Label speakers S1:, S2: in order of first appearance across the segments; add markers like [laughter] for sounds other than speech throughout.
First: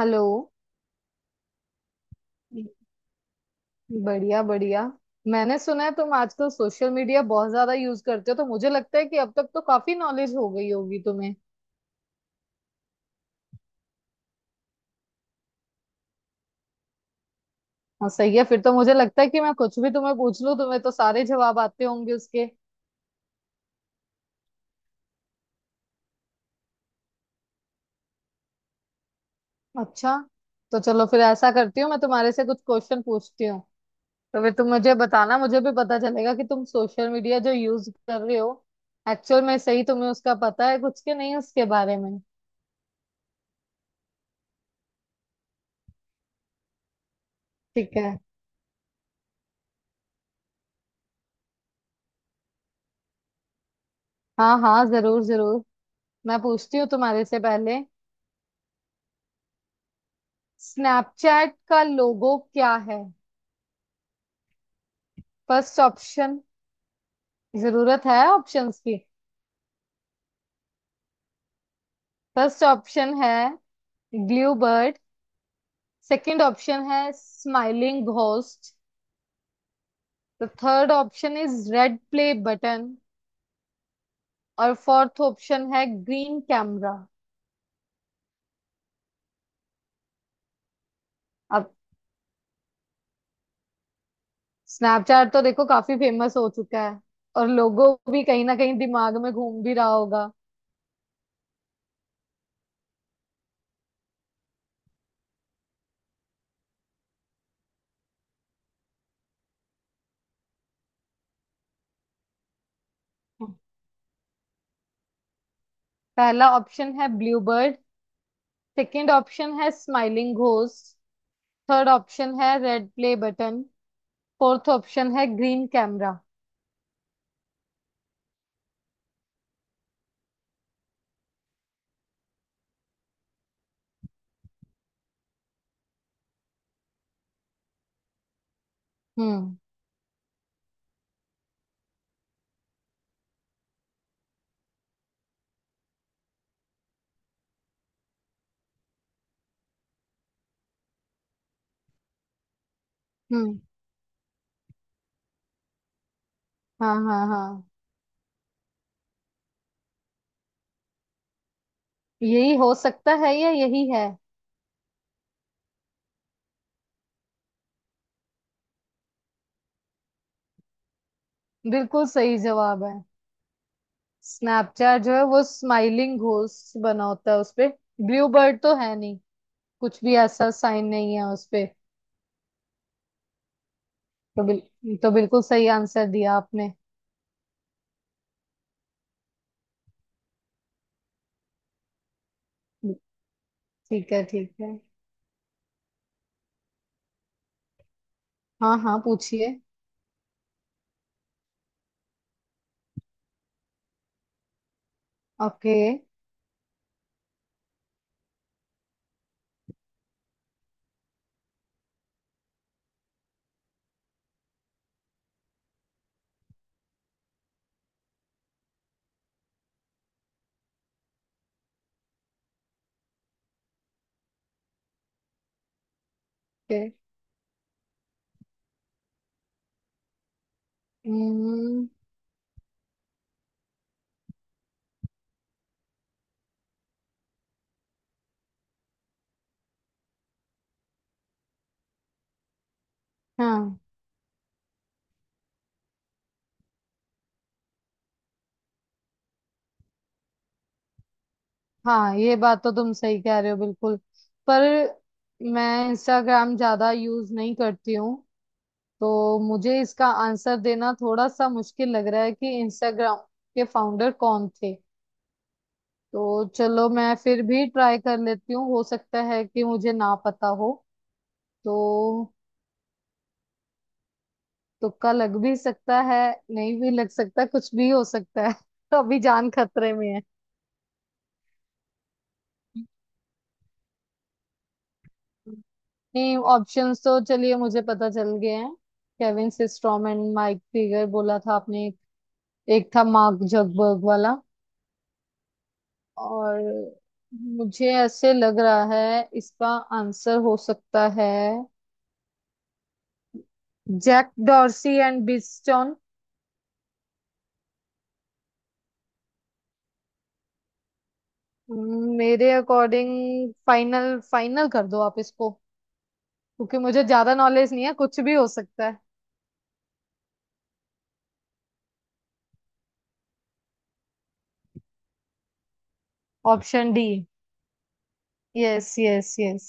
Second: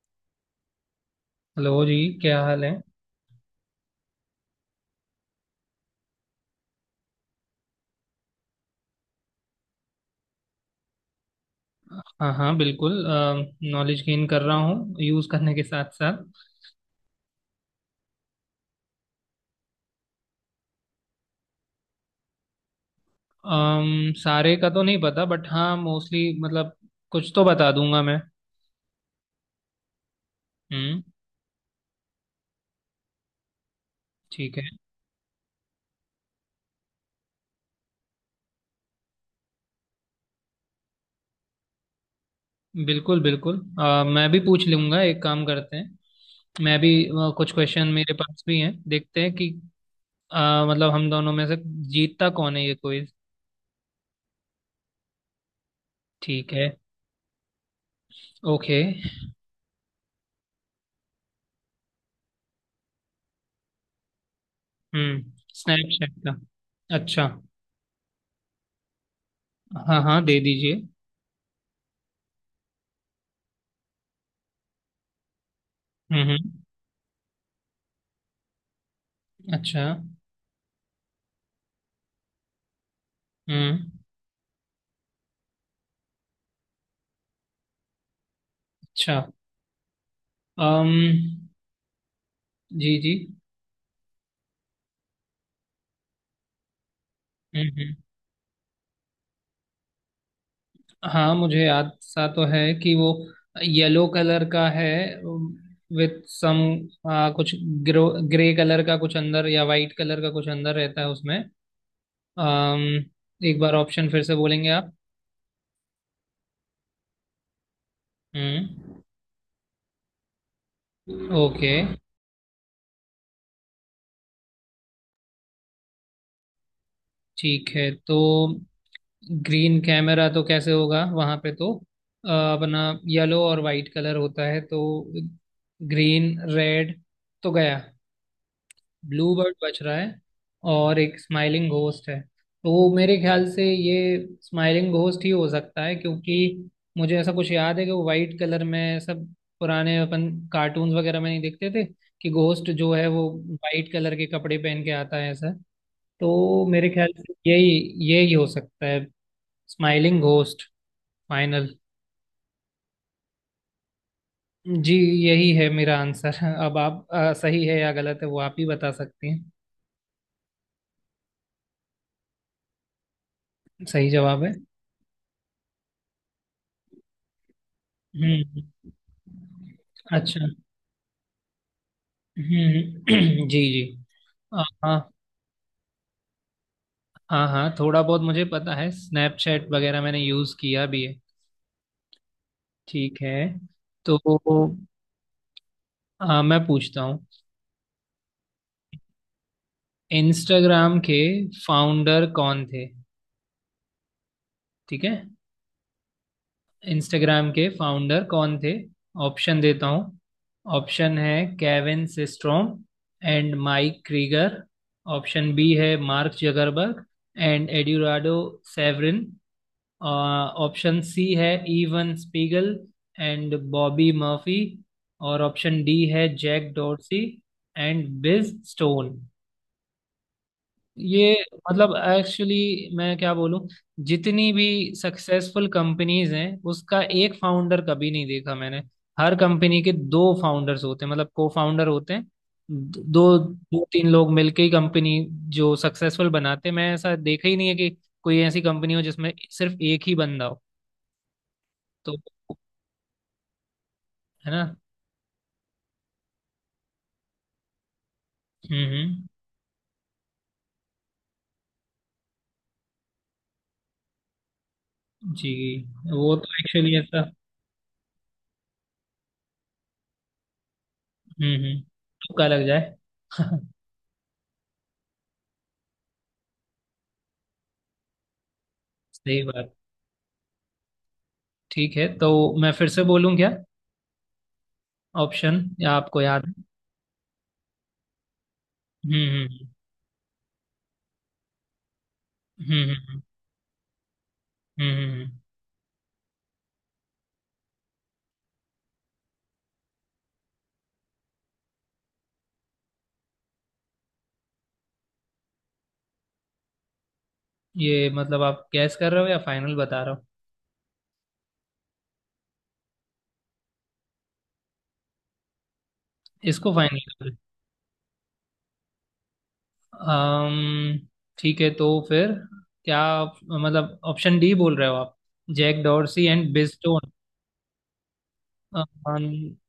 S1: Hello.
S2: Hello जी, क्या हाल है?
S1: बढ़िया बढ़िया। मैंने सुना है तुम आजकल सोशल मीडिया बहुत ज्यादा यूज करते हो, तो मुझे लगता है कि अब तक तो काफी नॉलेज हो गई होगी तुम्हें।
S2: हाँ हाँ, बिल्कुल। नॉलेज गेन कर रहा हूँ यूज़ करने के साथ साथ।
S1: हाँ सही है, फिर तो मुझे लगता है कि मैं कुछ भी तुम्हें पूछ लूं तुम्हें तो सारे जवाब आते होंगे उसके।
S2: सारे का तो नहीं पता, बट हाँ मोस्टली मतलब कुछ तो बता दूंगा मैं।
S1: अच्छा। तो
S2: हम्म,
S1: चलो फिर ऐसा करती हूँ, मैं तुम्हारे से कुछ क्वेश्चन पूछती हूँ। तो फिर
S2: ठीक है।
S1: तुम मुझे बताना, मुझे भी पता चलेगा कि तुम सोशल मीडिया जो यूज कर रहे हो एक्चुअल में सही तुम्हें उसका पता है कुछ के नहीं उसके बारे में।
S2: बिल्कुल बिल्कुल। मैं भी पूछ लूंगा, एक काम करते हैं। मैं भी कुछ क्वेश्चन
S1: ठीक
S2: मेरे
S1: है।
S2: पास भी हैं, देखते हैं कि मतलब हम दोनों में से जीतता कौन है ये क्विज।
S1: हाँ हाँ जरूर जरूर। मैं
S2: ठीक है।
S1: पूछती हूँ तुम्हारे से पहले।
S2: ओके।
S1: स्नैपचैट का लोगो क्या है?
S2: हम्म।
S1: फर्स्ट
S2: स्नैपचैट का।
S1: ऑप्शन।
S2: अच्छा।
S1: जरूरत है ऑप्शंस की।
S2: हाँ हाँ, दे दीजिए।
S1: फर्स्ट ऑप्शन है blue bird.
S2: Hmm
S1: second
S2: hmm,
S1: option है स्माइलिंग घोस्ट।
S2: अच्छा।
S1: The third option is red play button.
S2: Hmm,
S1: और फोर्थ ऑप्शन है ग्रीन कैमरा।
S2: अच्छा। अम
S1: अब
S2: जी जी।
S1: स्नैपचैट तो देखो काफी फेमस हो चुका है, और लोगो
S2: हम्म।
S1: भी कहीं ना कहीं दिमाग में घूम भी रहा होगा।
S2: हाँ, मुझे याद सा तो है कि वो येलो कलर का है, विथ सम कुछ ग्रो ग्रे कलर का कुछ अंदर, या वाइट कलर का कुछ अंदर रहता है उसमें। अम एक बार ऑप्शन फिर से बोलेंगे आप?
S1: पहला ऑप्शन है blue bird.
S2: Hmm,
S1: second option है smiling ghost.
S2: Okay.
S1: Third option है red play button. Fourth option है ग्रीन कैमरा।
S2: ठीक है, तो ग्रीन कैमरा तो कैसे होगा, वहाँ पे तो अपना येलो और वाइट कलर होता है, तो ग्रीन रेड तो गया। ब्लू बर्ड
S1: हम्म
S2: बज रहा है, और एक स्माइलिंग घोस्ट है। तो मेरे ख्याल से ये स्माइलिंग घोस्ट ही हो सकता है, क्योंकि मुझे ऐसा कुछ याद है कि वो वाइट कलर में, सब पुराने अपन कार्टून्स वगैरह में नहीं देखते थे कि घोस्ट जो है वो
S1: हम्म।
S2: वाइट कलर के कपड़े पहन के आता है, ऐसा। तो मेरे
S1: हाँ
S2: ख्याल
S1: हाँ
S2: से
S1: हाँ।
S2: यही यही हो सकता है। Smiling ghost final.
S1: यही हो सकता है या यही है?
S2: जी, यही है मेरा आंसर। [laughs] अब आप सही है या गलत है वो आप ही बता सकती हैं।
S1: बिल्कुल सही जवाब है।
S2: सही जवाब है।
S1: स्नैपचैट जो है वो स्माइलिंग घोस्ट बना होता है उसपे। ब्लू
S2: हम्म
S1: बर्ड तो है नहीं।
S2: हम्म।
S1: कुछ भी
S2: अच्छा।
S1: ऐसा साइन नहीं है उसपे।
S2: [clears throat] जी जी। हाँ हाँ,
S1: तो बिल्कुल सही आंसर दिया आपने।
S2: हाँ हाँ, थोड़ा बहुत मुझे पता है, स्नैपचैट वगैरह मैंने यूज़ किया भी है। ठीक है,
S1: ठीक
S2: तो
S1: है ठीक है।
S2: हाँ मैं पूछता हूँ,
S1: हाँ हाँ पूछिए।
S2: इंस्टाग्राम के फाउंडर कौन थे? ठीक है।
S1: ओके।
S2: इंस्टाग्राम के फाउंडर कौन थे? ऑप्शन देता हूँ। ऑप्शन है Kevin Systrom and Mike Krieger. Option B है Mark Zuckerberg and Eduardo Saverin. Option C है Evan Spiegel and Bobby Murphy. और ऑप्शन डी है Jack
S1: okay.
S2: Dorsey and Bill Stone. ये
S1: हम्म।
S2: मतलब एक्चुअली, मैं क्या बोलूं, जितनी भी सक्सेसफुल कंपनीज हैं उसका एक फाउंडर कभी नहीं देखा मैंने। हर कंपनी के दो फाउंडर्स होते हैं, मतलब को फाउंडर होते हैं, दो
S1: हाँ
S2: दो तीन लोग मिलके ही कंपनी जो सक्सेसफुल बनाते हैं। मैं ऐसा देखा ही नहीं है कि कोई ऐसी कंपनी हो जिसमें सिर्फ एक ही बंदा हो। तो,
S1: हाँ ये बात तो तुम सही कह रहे हो बिल्कुल।
S2: है
S1: पर
S2: ना?
S1: मैं इंस्टाग्राम ज्यादा यूज नहीं करती हूँ,
S2: हम्म।
S1: तो मुझे इसका आंसर देना थोड़ा सा मुश्किल लग रहा है कि इंस्टाग्राम के फाउंडर कौन थे।
S2: जी। वो
S1: तो
S2: तो
S1: चलो
S2: एक्चुअली
S1: मैं
S2: ऐसा।
S1: फिर भी ट्राई कर लेती हूँ, हो सकता है कि मुझे ना पता हो।
S2: हम्म।
S1: तो
S2: तुक्का लग जाए। [laughs]
S1: तुक्का लग भी सकता है, नहीं भी लग सकता, कुछ भी हो सकता है। [laughs] तो अभी
S2: सही
S1: जान
S2: बात।
S1: खतरे में
S2: ठीक है, तो मैं फिर से बोलूं क्या
S1: है।
S2: ऑप्शन, या आपको
S1: नहीं,
S2: याद है?
S1: ऑप्शंस तो चलिए मुझे पता चल गए हैं।
S2: Hmm
S1: Kevin
S2: hmm
S1: Systrom and Mike Figer बोला था आपने।
S2: हम्म।
S1: एक था मार्क जगबर्ग वाला।
S2: हम्म, हम्म। हम्म, हम्म।
S1: और मुझे ऐसे लग रहा है इसका आंसर हो सकता है जैक डॉर्सी एंड बिस्टन।
S2: ये मतलब, आप गैस कर रहे हो या फाइनल बता रहे हो?
S1: मेरे अकॉर्डिंग फाइनल, फाइनल कर दो आप इसको,
S2: इसको
S1: क्योंकि
S2: फाइनल
S1: मुझे
S2: कर
S1: ज्यादा
S2: रहे
S1: नॉलेज नहीं है, कुछ भी हो सकता है।
S2: हो? ठीक है, तो फिर मतलब ऑप्शन डी बोल रहे हो आप? Jack Dorsey and Biz
S1: option D.
S2: Tone?
S1: Yes yes yes.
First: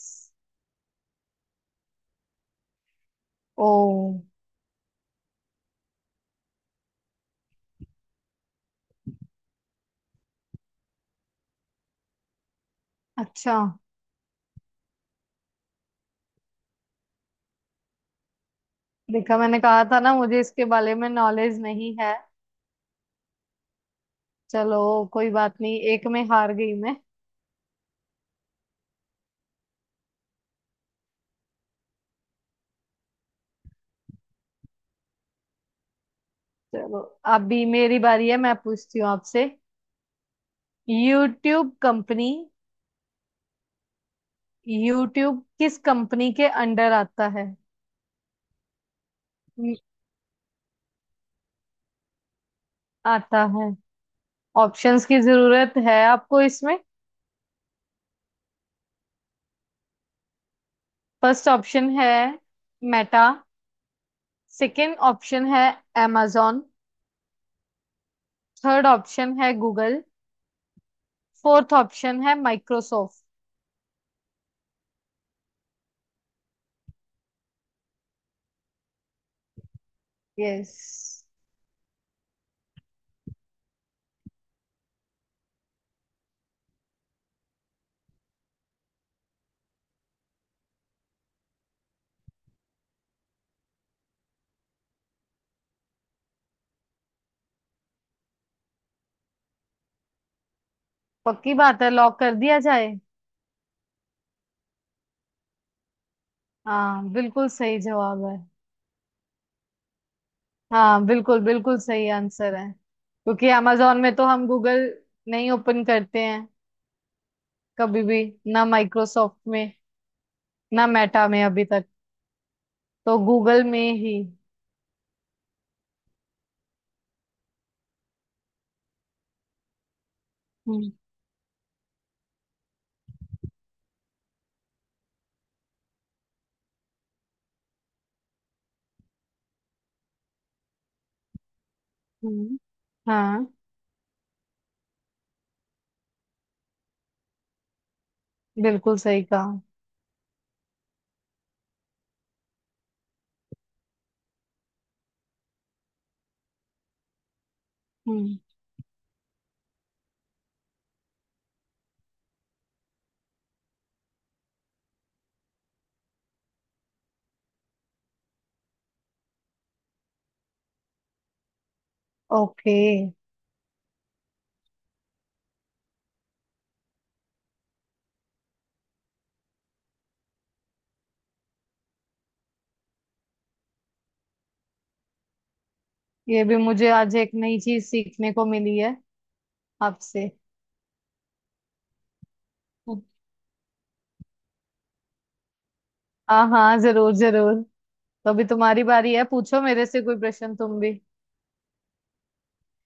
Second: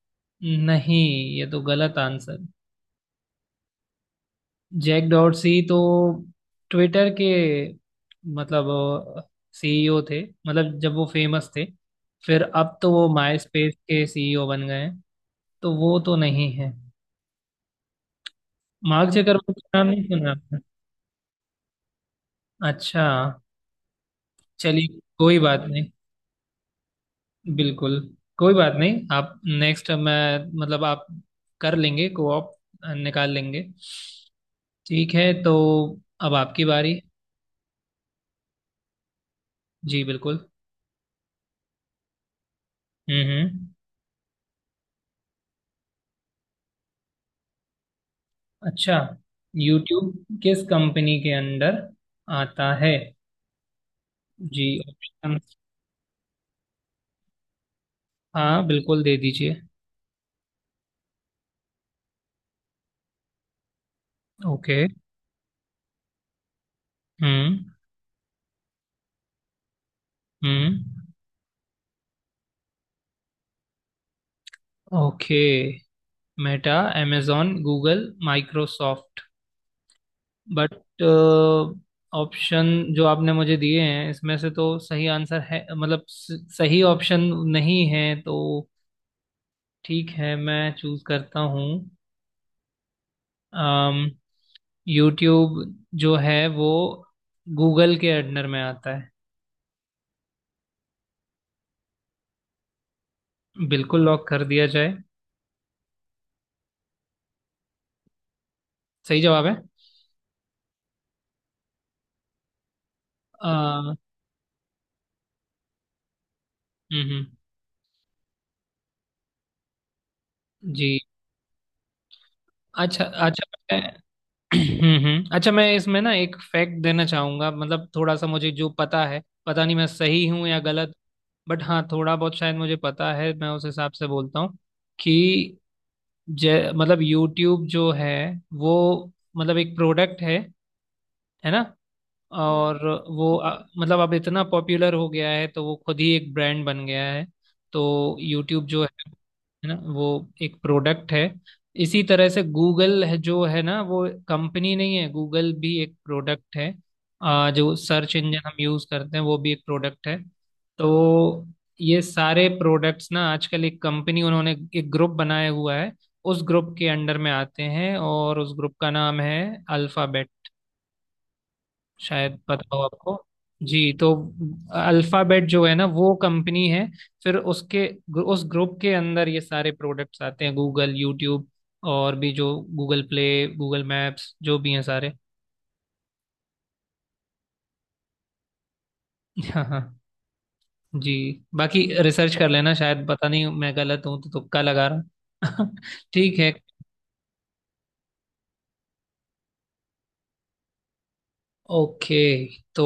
S2: नहीं, ये तो गलत आंसर।
S1: ओ।
S2: जैक डॉर्सी तो ट्विटर के मतलब सीईओ थे, मतलब जब वो फेमस थे, फिर अब तो वो माई
S1: अच्छा।
S2: स्पेस के सीईओ बन गए हैं। तो वो तो नहीं है। मार्क
S1: देखा,
S2: जकरबर्ग
S1: मैंने
S2: का
S1: कहा
S2: नाम
S1: था
S2: नहीं
S1: ना
S2: सुना
S1: मुझे
S2: आपने?
S1: इसके बारे में नॉलेज नहीं है।
S2: अच्छा,
S1: चलो,
S2: चलिए।
S1: कोई
S2: कोई
S1: बात
S2: बात
S1: नहीं,
S2: नहीं।
S1: एक में हार गई मैं।
S2: बिल्कुल, कोई बात नहीं, आप नेक्स्ट मैं मतलब आप कर लेंगे, कोऑप निकाल लेंगे। ठीक है, तो अब आपकी बारी।
S1: चलो, अभी मेरी बारी है, मैं पूछती हूँ आपसे।
S2: जी, बिल्कुल।
S1: YouTube company.
S2: हम्म।
S1: यूट्यूब किस कंपनी के अंडर आता है?
S2: अच्छा,
S1: हम्म,
S2: यूट्यूब किस कंपनी के अंदर आता है?
S1: आता है।
S2: जी
S1: ऑप्शंस की
S2: ऑप्शन।
S1: जरूरत है आपको इसमें?
S2: हाँ, बिल्कुल दे दीजिए।
S1: फर्स्ट ऑप्शन है मेटा।
S2: ओके।
S1: सेकंड ऑप्शन है amazon।
S2: हम्म
S1: थर्ड ऑप्शन है गूगल।
S2: हम्म।
S1: फोर्थ ऑप्शन है Microsoft.
S2: Okay, Meta, amazon, Google, Microsoft. But
S1: yes.
S2: Option जो आपने मुझे दिए हैं इसमें से तो सही आंसर है, मतलब सही ऑप्शन नहीं है तो? ठीक है, मैं चूज करता हूँ। Um, यूट्यूब जो है वो गूगल के अंडर में आता है।
S1: पक्की बात है, लॉक कर दिया जाए।
S2: बिल्कुल, लॉक कर दिया जाए।
S1: हाँ बिल्कुल सही जवाब है।
S2: सही जवाब है।
S1: हाँ बिल्कुल बिल्कुल सही आंसर है,
S2: अ,
S1: क्योंकि
S2: हम्म
S1: amazon में तो हम गूगल नहीं ओपन करते हैं
S2: हम्म,
S1: कभी भी। ना माइक्रोसॉफ्ट में, ना
S2: जी,
S1: मेटा में अभी तक।
S2: अच्छा
S1: तो
S2: अच्छा,
S1: गूगल में
S2: मैं
S1: ही।
S2: अच्छा, मैं इसमें ना एक फैक्ट देना चाहूंगा, मतलब थोड़ा सा मुझे जो पता है, पता नहीं मैं सही हूं या
S1: हम्म
S2: गलत, बट हाँ थोड़ा बहुत शायद मुझे पता है, मैं उस हिसाब से बोलता हूँ कि जय मतलब यूट्यूब जो है वो मतलब एक प्रोडक्ट है ना?
S1: हम्म।
S2: और वो
S1: हाँ
S2: मतलब अब इतना पॉपुलर हो गया है तो वो खुद ही एक ब्रांड बन गया है। तो यूट्यूब जो है
S1: बिल्कुल सही कहा।
S2: है ना, वो एक प्रोडक्ट है। इसी तरह से गूगल है जो है ना, वो कंपनी नहीं है, गूगल भी एक प्रोडक्ट है। जो सर्च
S1: हम्म।
S2: इंजन हम यूज करते हैं वो भी एक प्रोडक्ट है। तो ये सारे प्रोडक्ट्स ना आजकल एक कंपनी, उन्होंने एक ग्रुप बनाया हुआ है, उस ग्रुप के अंडर में आते हैं, और उस ग्रुप का नाम है अल्फाबेट, शायद
S1: ओके।
S2: पता हो आपको। जी, तो अल्फाबेट जो है ना वो कंपनी है, फिर उसके उस ग्रुप के अंदर ये सारे प्रोडक्ट्स आते हैं, गूगल, यूट्यूब, और भी जो गूगल प्ले, गूगल मैप्स, जो भी हैं सारे।
S1: ये भी मुझे आज एक नई चीज सीखने को मिली है
S2: [laughs] हाँ हाँ।
S1: आपसे।
S2: जी। बाकी रिसर्च कर लेना,
S1: हम्म।
S2: शायद, पता नहीं मैं गलत हूँ तो तुक्का लगा रहा हूँ। [laughs] ठीक
S1: हाँ
S2: है।
S1: हाँ जरूर जरूर। तो अभी तुम्हारी बारी है, पूछो मेरे से कोई प्रश्न तुम भी।
S2: ओके, तो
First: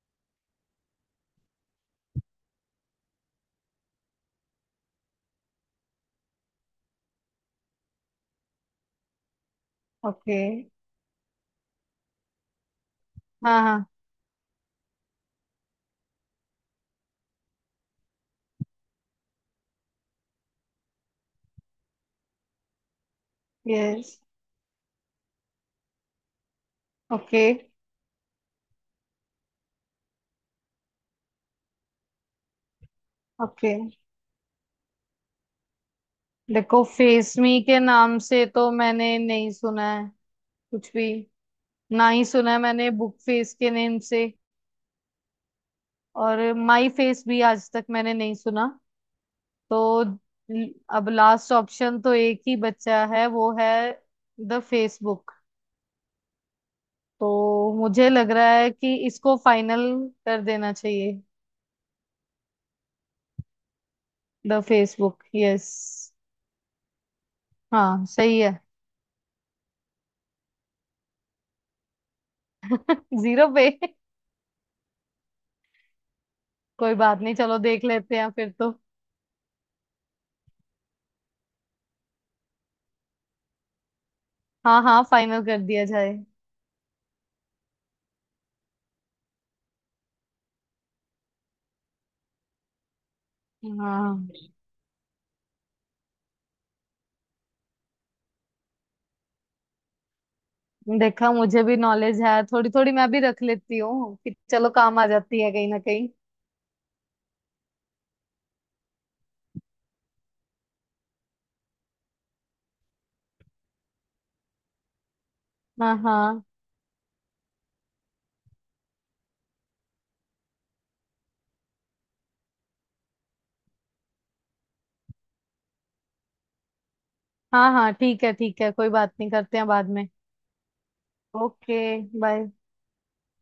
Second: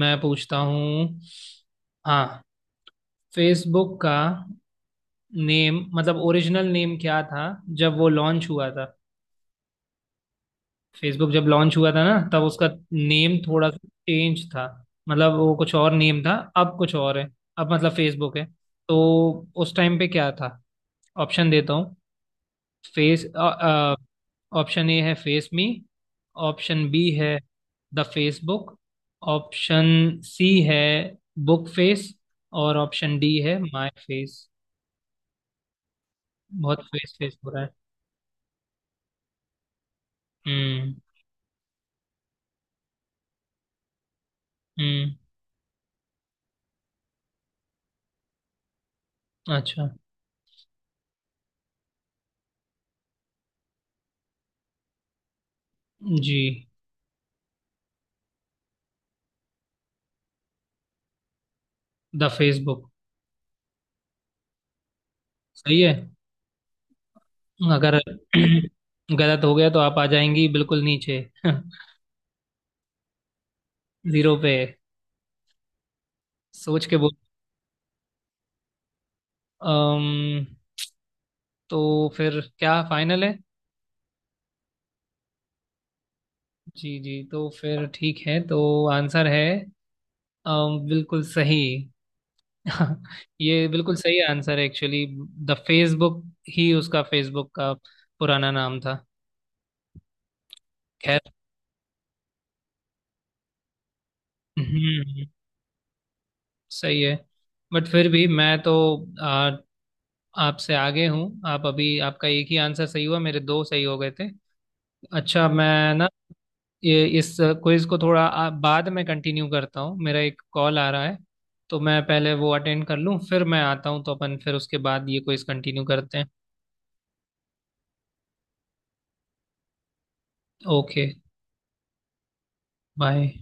S2: मैं पूछता हूँ, हाँ, फेसबुक का नेम मतलब ओरिजिनल नेम क्या था जब वो लॉन्च हुआ था?
S1: ओके।
S2: फेसबुक जब लॉन्च हुआ था ना तब उसका नेम
S1: हाँ
S2: थोड़ा सा
S1: हाँ।
S2: चेंज था, मतलब वो कुछ और नेम था, अब कुछ और है, अब मतलब फेसबुक है, तो उस टाइम पे क्या था? ऑप्शन देता हूँ। फेस।
S1: यस।
S2: ऑप्शन ए है फेस मी। ऑप्शन बी है
S1: okay.
S2: The Facebook. Option C है बुक फेस। और ऑप्शन डी है
S1: ओके।
S2: My face. बहुत
S1: देखो,
S2: फेस
S1: फेस
S2: फेस हो
S1: मी
S2: रहा है।
S1: के नाम से तो मैंने नहीं सुना है कुछ
S2: हम्म
S1: भी। ना ही सुना है मैंने बुक फेस के नेम से।
S2: हम्म,
S1: और माई फेस भी आज तक मैंने नहीं सुना।
S2: अच्छा।
S1: तो ल- अब लास्ट ऑप्शन तो एक ही बचा है, वो है द फेसबुक।
S2: जी,
S1: तो मुझे लग रहा है कि इसको फाइनल कर देना चाहिए।
S2: The Facebook,
S1: the Facebook, yes.
S2: सही है। अगर
S1: हाँ सही है।
S2: [clears throat] गलत हो गया तो आप आ जाएंगी बिल्कुल नीचे। [laughs]
S1: [laughs] जीरो पे।
S2: जीरो पे। सोच
S1: कोई
S2: के बोल।
S1: बात नहीं, चलो देख लेते हैं फिर तो।
S2: अम्म तो फिर क्या फाइनल है?
S1: हाँ हाँ फाइनल कर दिया जाए।
S2: जी जी, तो फिर ठीक है, तो आंसर है बिल्कुल सही। [laughs] ये बिल्कुल सही
S1: हाँ,
S2: आंसर है एक्चुअली, द फेसबुक ही उसका, फेसबुक का पुराना नाम था। खैर,
S1: देखा, मुझे भी नॉलेज है थोड़ी थोड़ी, मैं भी रख लेती हूँ कि चलो काम आ
S2: हम्म,
S1: जाती है कहीं ना कहीं।
S2: सही है। बट फिर भी मैं तो आ, आपसे आगे हूँ। आप अभी, आपका एक ही आंसर सही हुआ, मेरे दो सही हो गए थे। अच्छा, मैं
S1: हाँ
S2: ना
S1: हाँ।
S2: ये इस क्विज को थोड़ा बाद में कंटिन्यू करता हूँ, मेरा एक कॉल आ रहा है, तो मैं पहले वो अटेंड कर लूँ, फिर मैं आता हूँ, तो अपन फिर उसके बाद ये क्विज कंटिन्यू करते हैं।
S1: हाँ हाँ ठीक है ठीक है, कोई बात नहीं, करते हैं बाद में।
S2: ओके।
S1: ओके। बाय।
S2: बाय।